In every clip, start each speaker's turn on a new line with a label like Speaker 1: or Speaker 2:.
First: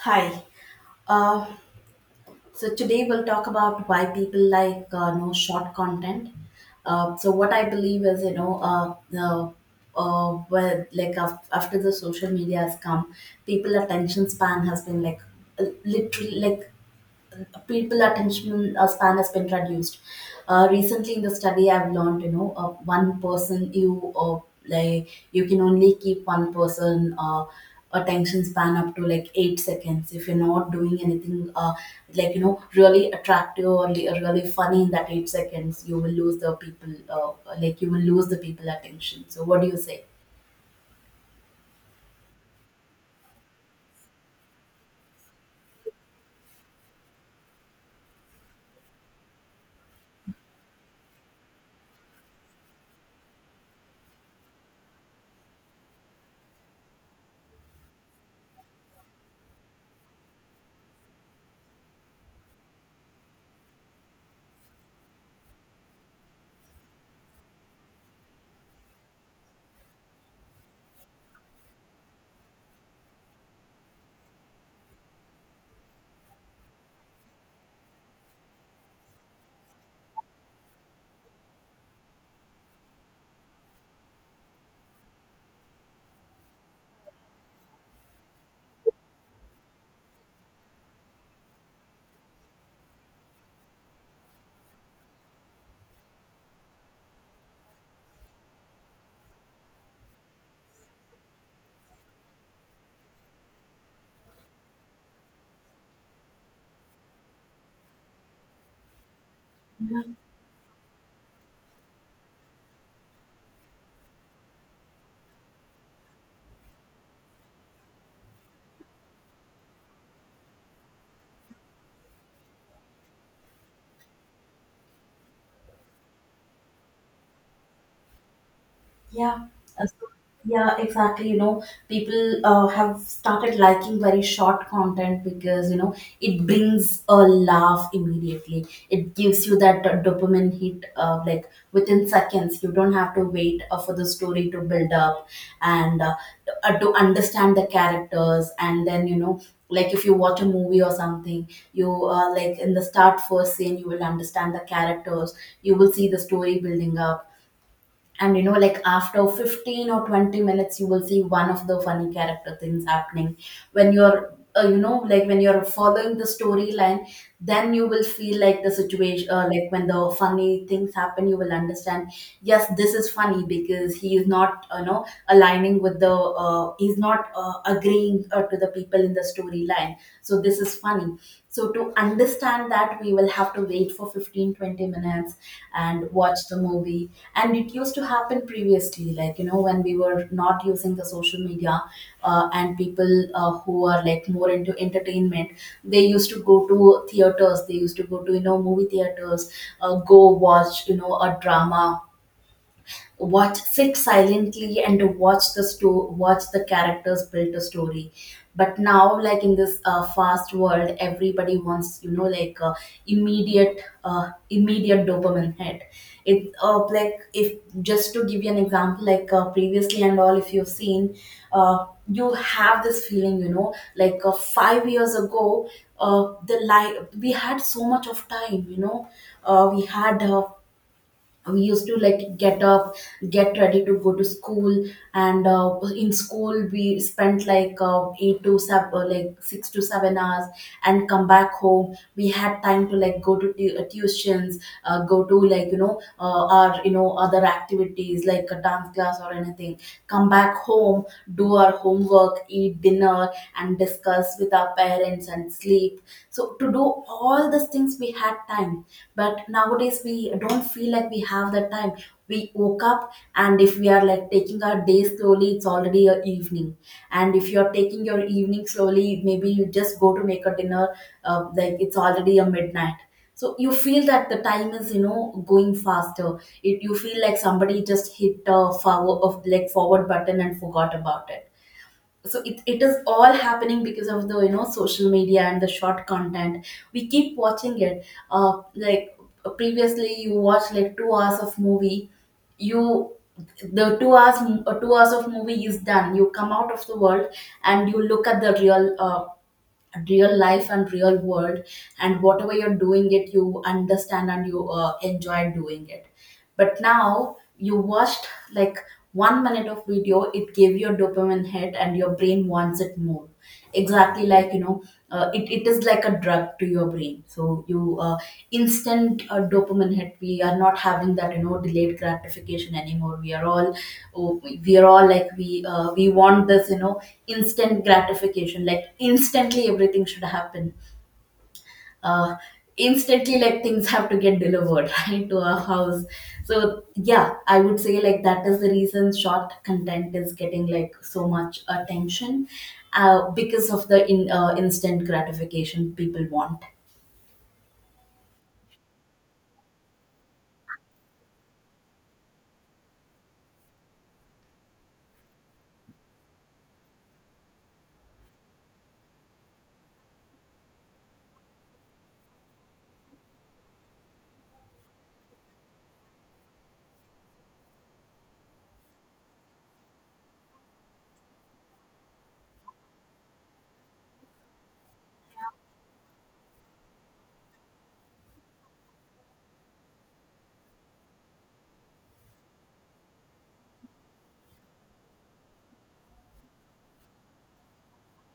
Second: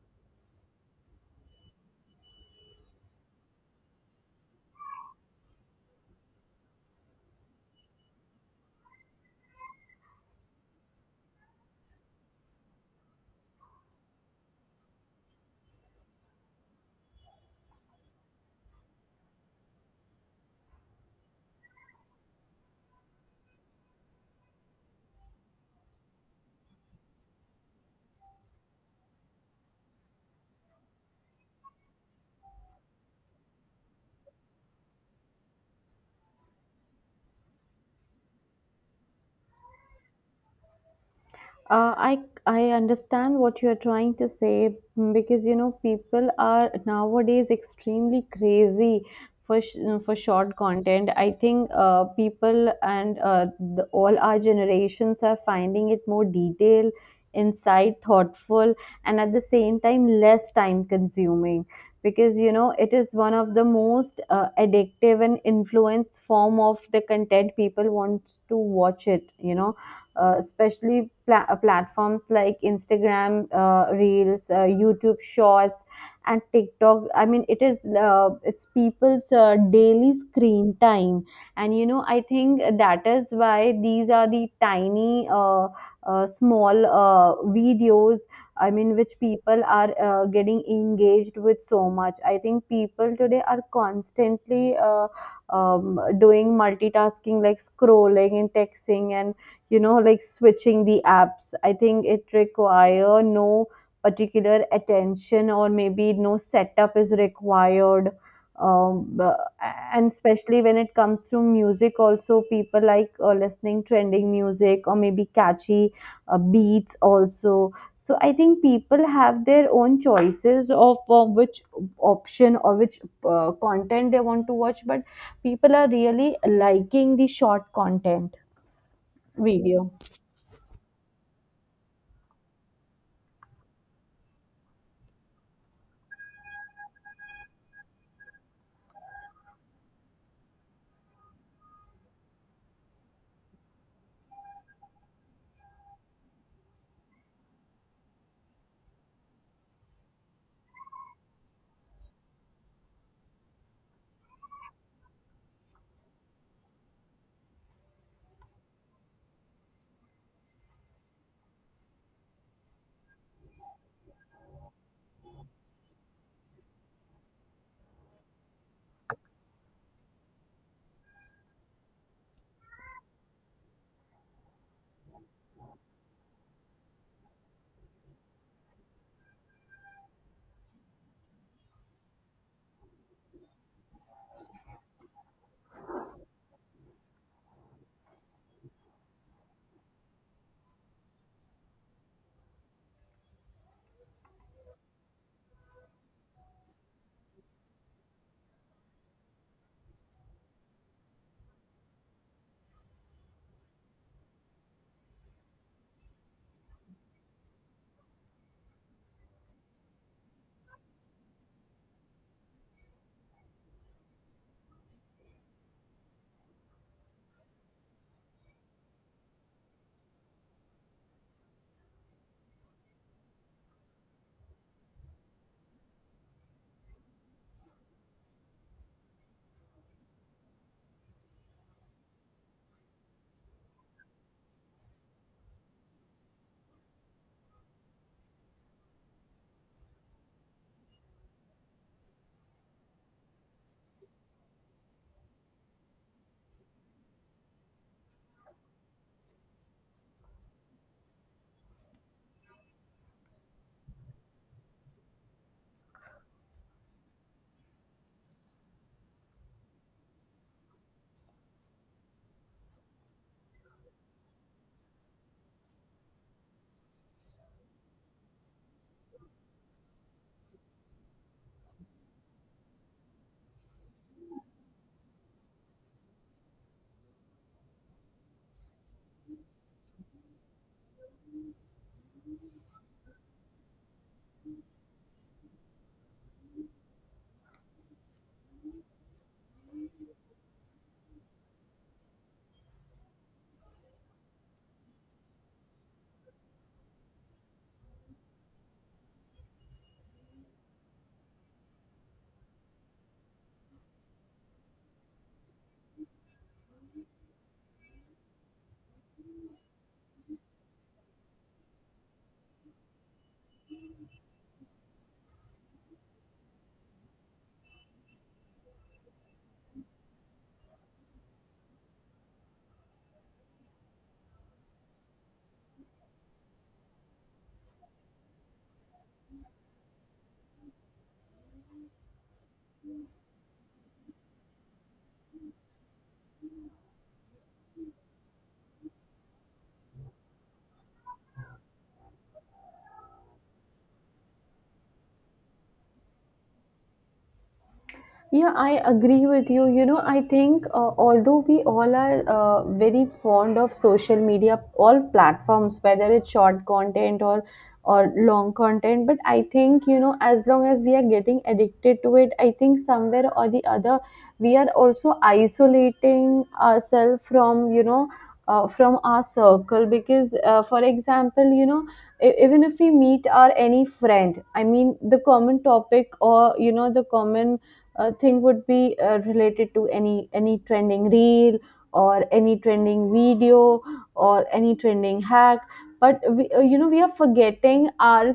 Speaker 1: Hi. Uh, so today we'll talk about why people like no short content. So what I believe is, you know, the well, like af- after the social media has come, people attention span has been like literally like people attention span has been reduced. Recently, in the study, I've learned you know one person you like you can only keep one person attention span up to like 8 seconds if you're not doing anything like you know really attractive or really funny. In that 8 seconds you will lose the people, you will lose the people attention. So what do you say?
Speaker 2: Uh, I I understand what you are trying to say, because you know people are nowadays extremely crazy for for short content. I think people and all our generations are finding it more detailed, insight, thoughtful, and at the same time less time consuming because you know it is one of the most addictive and influence form of the content people wants to watch it. You know, especially platforms like Instagram, Reels, YouTube Shorts, and TikTok. I mean, it's people's daily screen time, and you know, I think that is why these are the small videos. I mean, which people are getting engaged with so much. I think people today are constantly doing multitasking, like scrolling and texting and you know like switching the apps. I think it require no particular attention or maybe no setup is required. um, b- and especially when it comes to music also, people like listening trending music or maybe catchy beats also. So I think people have their own choices of which option or which content they want to watch, but people are really liking the short content
Speaker 1: Yeah. Uh,
Speaker 2: video.
Speaker 1: so- Yeah, exactly. You know, people have started liking very short content because, you know, it brings a laugh immediately. It gives you that dopamine hit, like within seconds. You don't have to wait for the story to build up and to understand the characters. And then, you know, like if you watch a movie or something, you, like in the start first scene, you will understand the characters, you will see the story building up. And you know, like after 15 or 20 minutes you will see one of the funny character things happening. When you're, you know, like when you're following the storyline, then you will feel like the situation, like when the funny things happen you will understand, yes, this is funny because he is not, you know, aligning with the, he's not agreeing to the people in the storyline. So this is funny. So to understand that, we will have to wait for 15, 20 minutes and watch the movie. And it used to happen previously, like, you know, when we were not using the social media. Uh, and people who are like more into entertainment, they used to go to theaters, they used to go to, you know, movie theaters, go watch, you know, a drama, watch, sit silently and watch the watch the characters build a story. But now, like in this fast world everybody wants, you know, like immediate dopamine hit. It like if Just to give you an example, like, previously and all, if you've seen, uh, you have this feeling, you know, like, 5 years ago, the life we had, so much of time, you know. uh, we had uh, we used to like get up, get ready to go to school, and in school we spent like, uh, 8 to 7 like 6 to 7 hours, and come back home. We had time to like go to tuitions, go to, like, you know, our, you know, other activities like a dance class or anything, come back home, do our homework, eat dinner, and discuss with our parents, and sleep. So to do all these things, we had time. But nowadays, we don't feel like we have the time. We woke up, and if we are like taking our day slowly, it's already a evening. And if you're taking your evening slowly, maybe you just go to make a dinner, like, it's already a midnight. So you feel that the time is, you know, going faster. You feel like somebody just hit a forward of, like, forward button and forgot about it. So it is all happening because of the, you know, social media and the short content we keep watching it. uh like Previously you watch like 2 hours of movie. You the two hours 2 hours of movie is done, you come out of the world and you look at the real life and real world, and whatever you're doing it, you understand and you enjoy doing it. But now you watched, like, 1 minute of video, it gave you a dopamine hit and your brain wants it more. Exactly, like, you know, it is like a drug to your brain. So you, instant dopamine hit, we are not having that, you know, delayed gratification anymore. We are all oh, we are all like we We want this, you know, instant gratification, like instantly everything should happen. Uh, instantly like things have to get delivered right to our house. So yeah, I would say like that is the reason short content is getting like so much attention, because of the instant gratification people want.
Speaker 2: Yeah, I agree with you. You know, I think although we all are very fond of social media, all platforms, whether it's short content or long content, but I think you know, as long as we are getting addicted to it, I think somewhere or the other, we are also isolating ourselves from you know. From our circle, because for example you know, even if we meet our any friend, I mean the common topic or you know the common thing would be related to any trending reel or any trending video or any trending hack, but you know we are forgetting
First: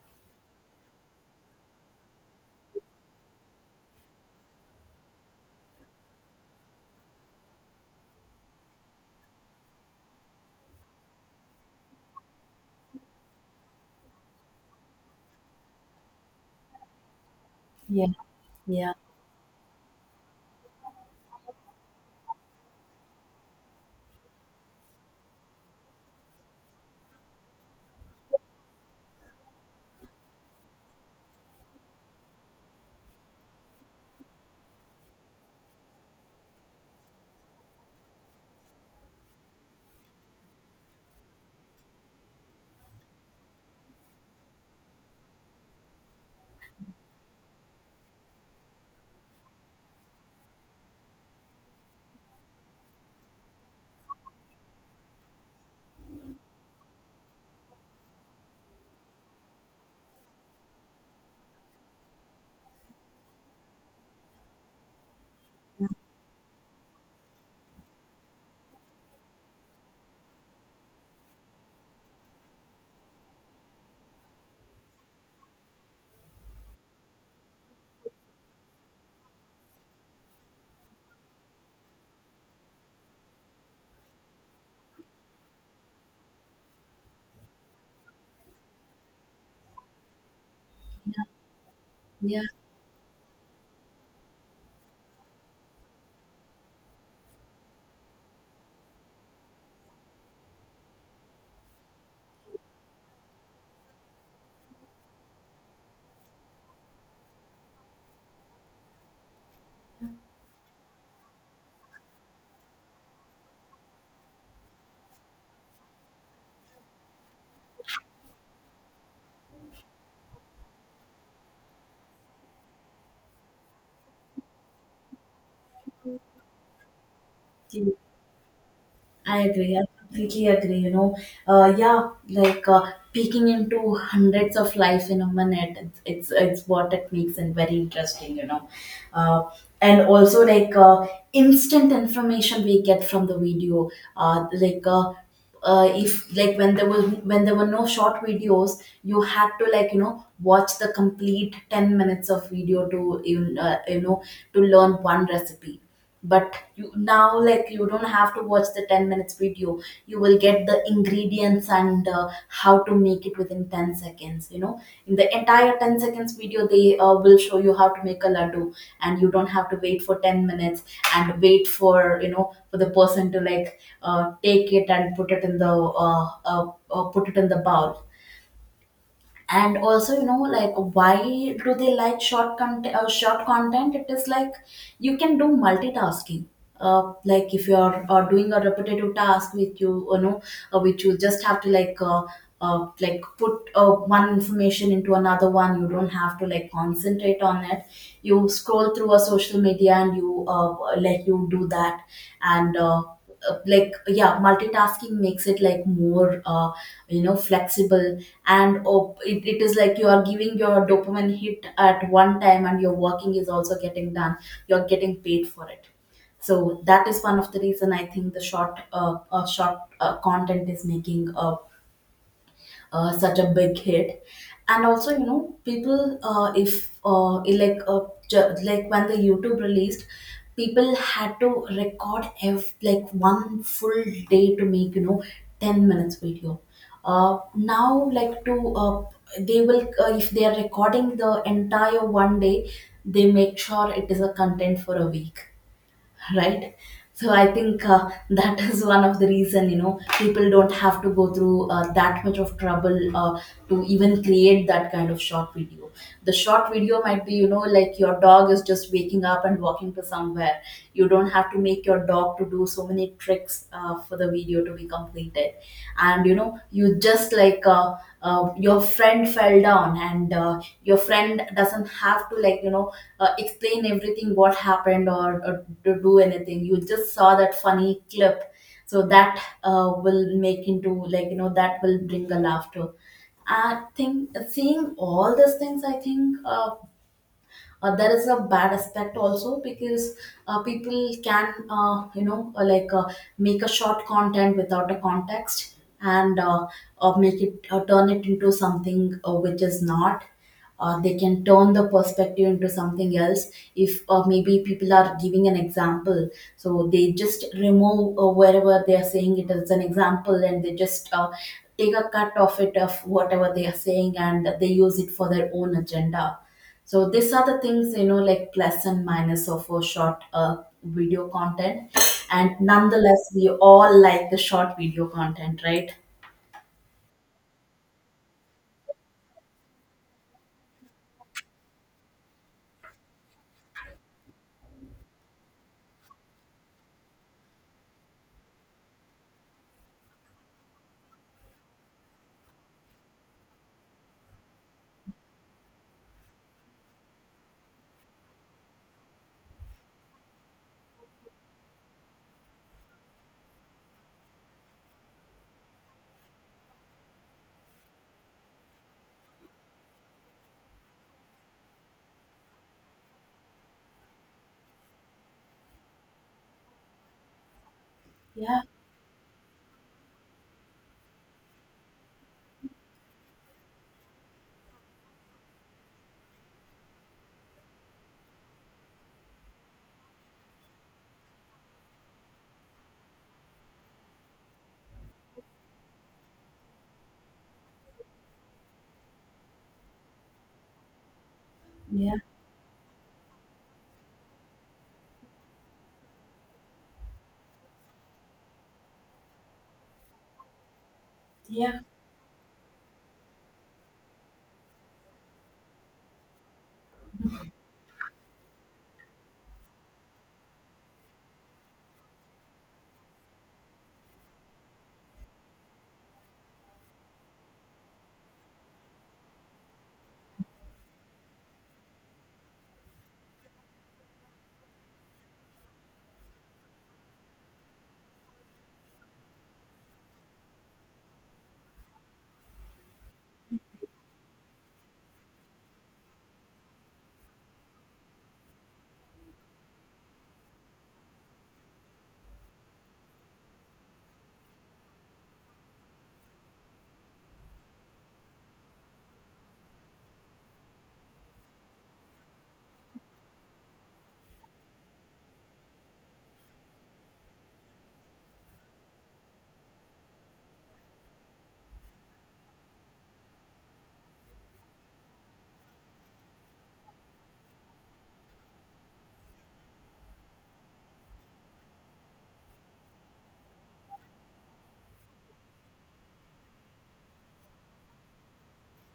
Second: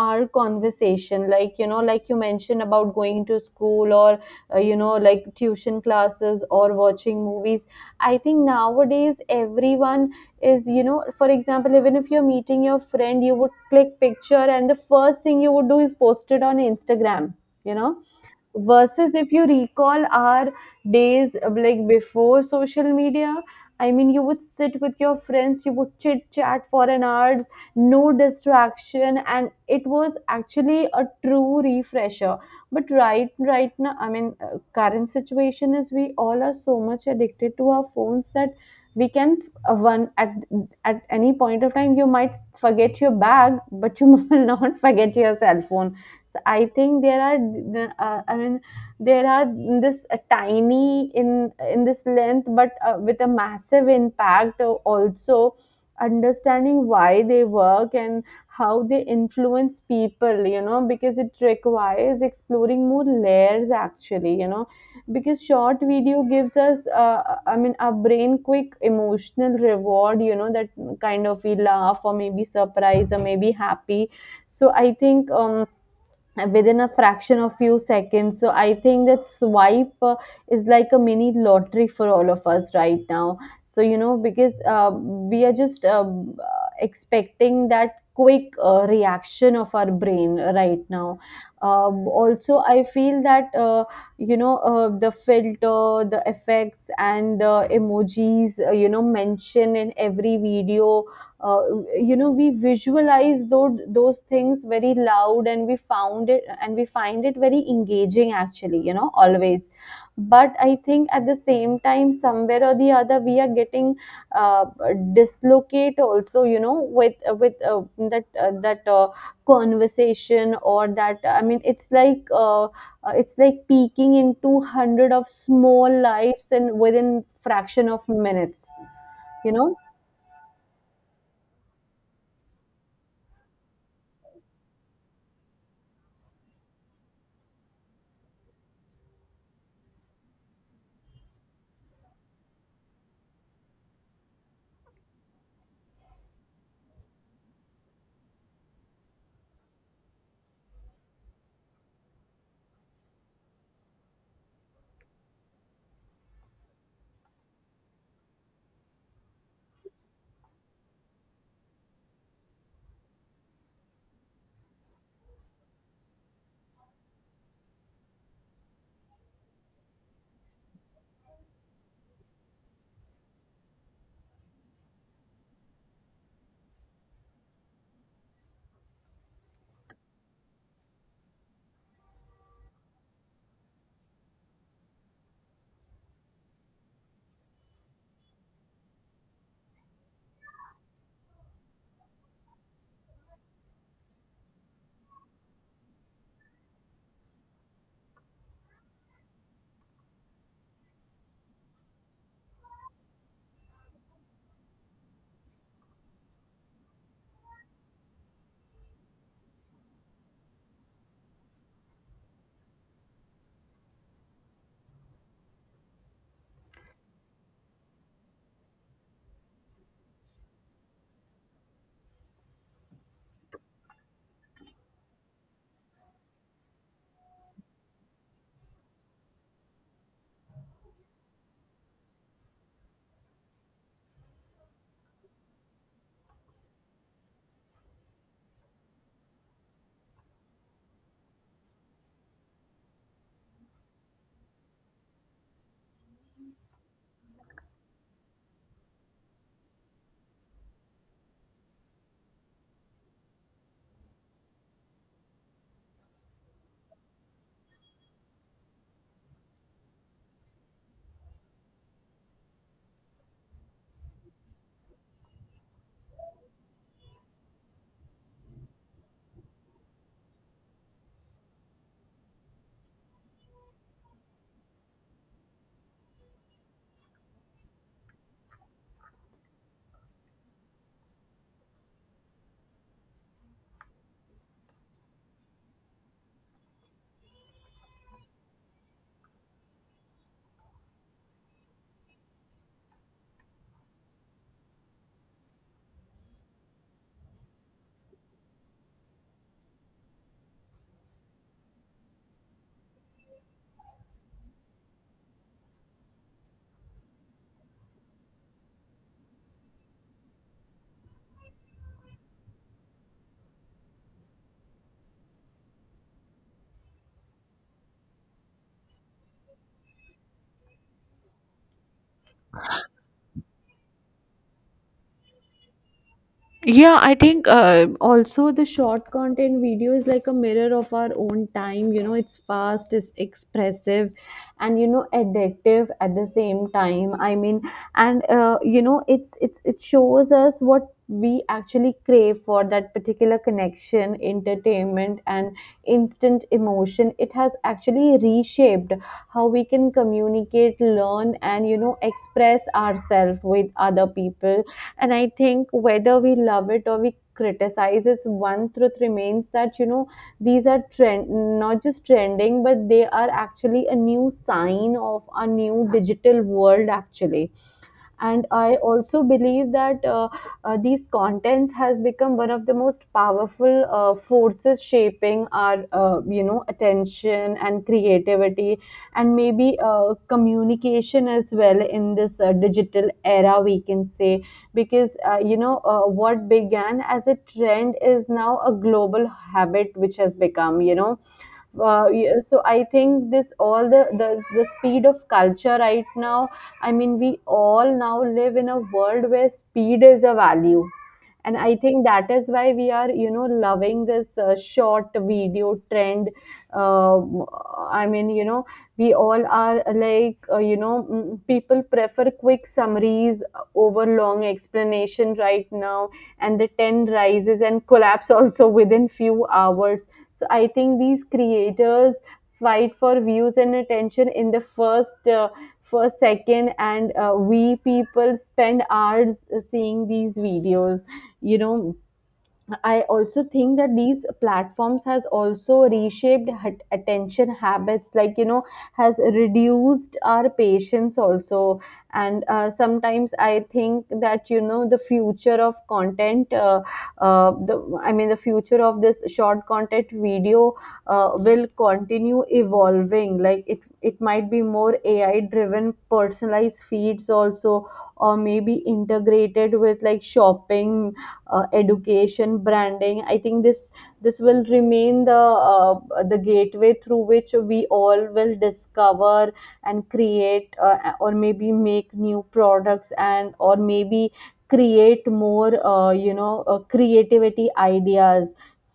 Speaker 2: our conversation, like you know like you mentioned about going to school or you know like tuition classes or watching movies. I think nowadays everyone is, you know, for example even if you're meeting your friend, you would click picture and the first thing you would do is post it on Instagram, you know,
Speaker 1: Yeah, yeah,
Speaker 2: versus if you recall our days, like before social media. I mean you would sit with your friends, you would chit chat for an hours, no distraction, and it was actually a true refresher. But right now I mean current situation is we all are so much addicted to our phones that we can one at any point of time you might forget your bag but you will not forget your cell phone. I think there are, I mean, there are this tiny in this length, but with a massive impact. Also, understanding why they work and how they influence people, you know, because it requires exploring more layers. Actually, you know, because short video gives us, I mean, our brain quick emotional reward. You know, that kind of we laugh or maybe surprise or maybe happy. So I think. Within a fraction of few seconds, so I think that swipe is like a mini lottery for all of us right now. So you know, because we are just expecting that quick reaction of our brain right now.
Speaker 1: yeah.
Speaker 2: Also I feel that you know, the filter, the effects, and the emojis, you know, mention in every video uh, you know we visualize those things very loud, and we found it and we find it very engaging actually, you know, always. But I think at the same time somewhere or the other we are getting uh, dislocate also, you know, with that conversation or that. I mean it's like peeking into hundred of small lives and within fraction of minutes,
Speaker 1: I
Speaker 2: you know.
Speaker 1: agree. I completely agree. You know, yeah, peeking into hundreds of life in a minute. It's what it makes and very interesting. You know, uh, and also instant information we get from the video. Uh, like uh, if, when there were no short videos, you had to, like, you know, watch the complete 10 minutes of video to you know, to learn one recipe. But you now like, you don't have to watch the 10 minutes video. You will get the ingredients and, how to make it within 10 seconds, you know. In the entire 10 seconds video they will show you how to make a laddu, and you don't have to wait for 10 minutes and wait for, you know, for the person to like, take it and put it in the put it in the bowl. And also, you know, like, why do they like short content? Uh, short content, it is like you can do multitasking. Uh, like if you are doing a repetitive task with you, you know, which you just have to like, put, one information into another one, you don't have to like concentrate on it. You scroll through a social media and you, like, you do that. And yeah, multitasking makes it like more, you know, flexible. It is like you are giving your dopamine hit at one time and your working is also getting done, you're getting paid for it. So that is one of the reason I think the short content is making a, such a big hit. And also, you know, people, if like ju- like when the youtube released, people had to record like one full day to make, you know, 10 minutes video. Now, like to they will, if they are recording the entire one day, they make sure it is a content for a week. Right? So I think, that is one of the reason, you know, people don't have to go through that much of trouble, to even create that kind of short video. The short video might be, you know, like your dog is just waking up and walking to somewhere. You don't have to make your dog to do so many tricks, for the video to be completed. And, you know, you just like, your friend fell down and, your friend doesn't have to, like, you know, explain everything what happened, or to do anything. You just saw that funny clip. So that will make into, like, you know, that will bring a laughter. I think seeing all these things, I think, there is a bad aspect also because, people can, make a short content without a context and, make it, turn it into something, which is not, they can turn the perspective into something else. If, maybe people are giving an example, so they just remove, wherever they are saying it as an example, and they just, take a cut of it of whatever they are saying, and they use it for their own agenda. So these are the things, you know, like plus and minus of a short, video content, and nonetheless, we all like the short video content, right?
Speaker 2: Yeah, I think also the short content video is like a mirror of our own time. You know, it's fast, it's expressive, and you know, addictive at the same time. I mean, and you know, it's it shows us what we actually crave for that particular connection, entertainment, and instant emotion. It has actually reshaped how we can communicate, learn, and you know, express ourselves with other people, and I think whether we love it or we criticize it, one truth remains that, you know, these are trend, not just trending, but they are actually a new sign of a new digital world actually. And
Speaker 1: Yeah,
Speaker 2: I also believe that these contents has become one of the most powerful forces shaping our you know attention and creativity, and maybe communication as well in this digital era, we can say, because you know, what began as a trend is now a global habit, which has become you know,
Speaker 1: yeah,
Speaker 2: yeah, so I think this all the, the speed of culture right now. I mean we all now live in a world where speed is a value, and I
Speaker 1: yeah.
Speaker 2: think that is why we are you know loving this short video trend. Um I mean, you know, we all are like you know, people prefer quick summaries over long explanation right now, and the trend rises and collapse also within few hours. So I think these creators fight for views and attention in the first second, and we, people spend hours seeing these videos, you know. I also think that these platforms has also reshaped attention habits, like you know, has reduced our patience also. And sometimes I think that you know the future of content the I mean the future of this short content video will continue evolving. Like it might be more AI driven personalized feeds also, or maybe integrated with like shopping, education, branding. I think this this will remain uh, the gateway through which we all will discover and create, or maybe make new products, and or maybe create more you know creativity ideas.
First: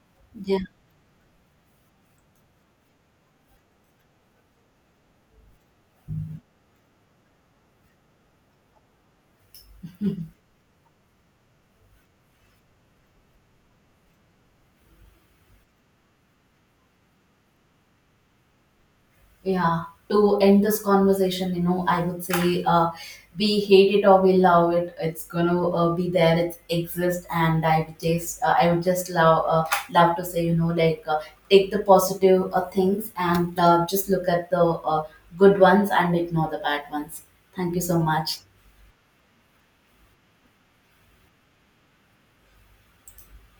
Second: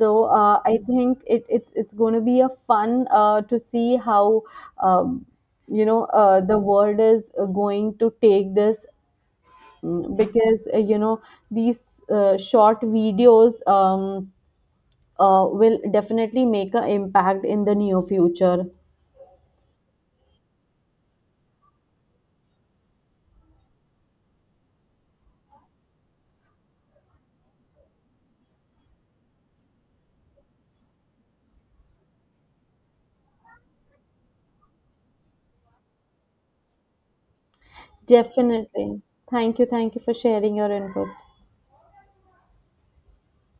Speaker 2: So
Speaker 1: Yeah.
Speaker 2: I think it's going to be a fun to see how um, you know the world is going to take this. Mm, because you know these short videos will definitely make an impact in the near future.
Speaker 1: Yeah, to end this conversation, you know, I would say, we hate it or we love it, it's gonna be there. It exists, and I would just love love to say, you know, take the positive things and just look at the good ones and ignore the bad ones. Thank you so much.
Speaker 2: Definitely. Thank you. Thank you for sharing your inputs.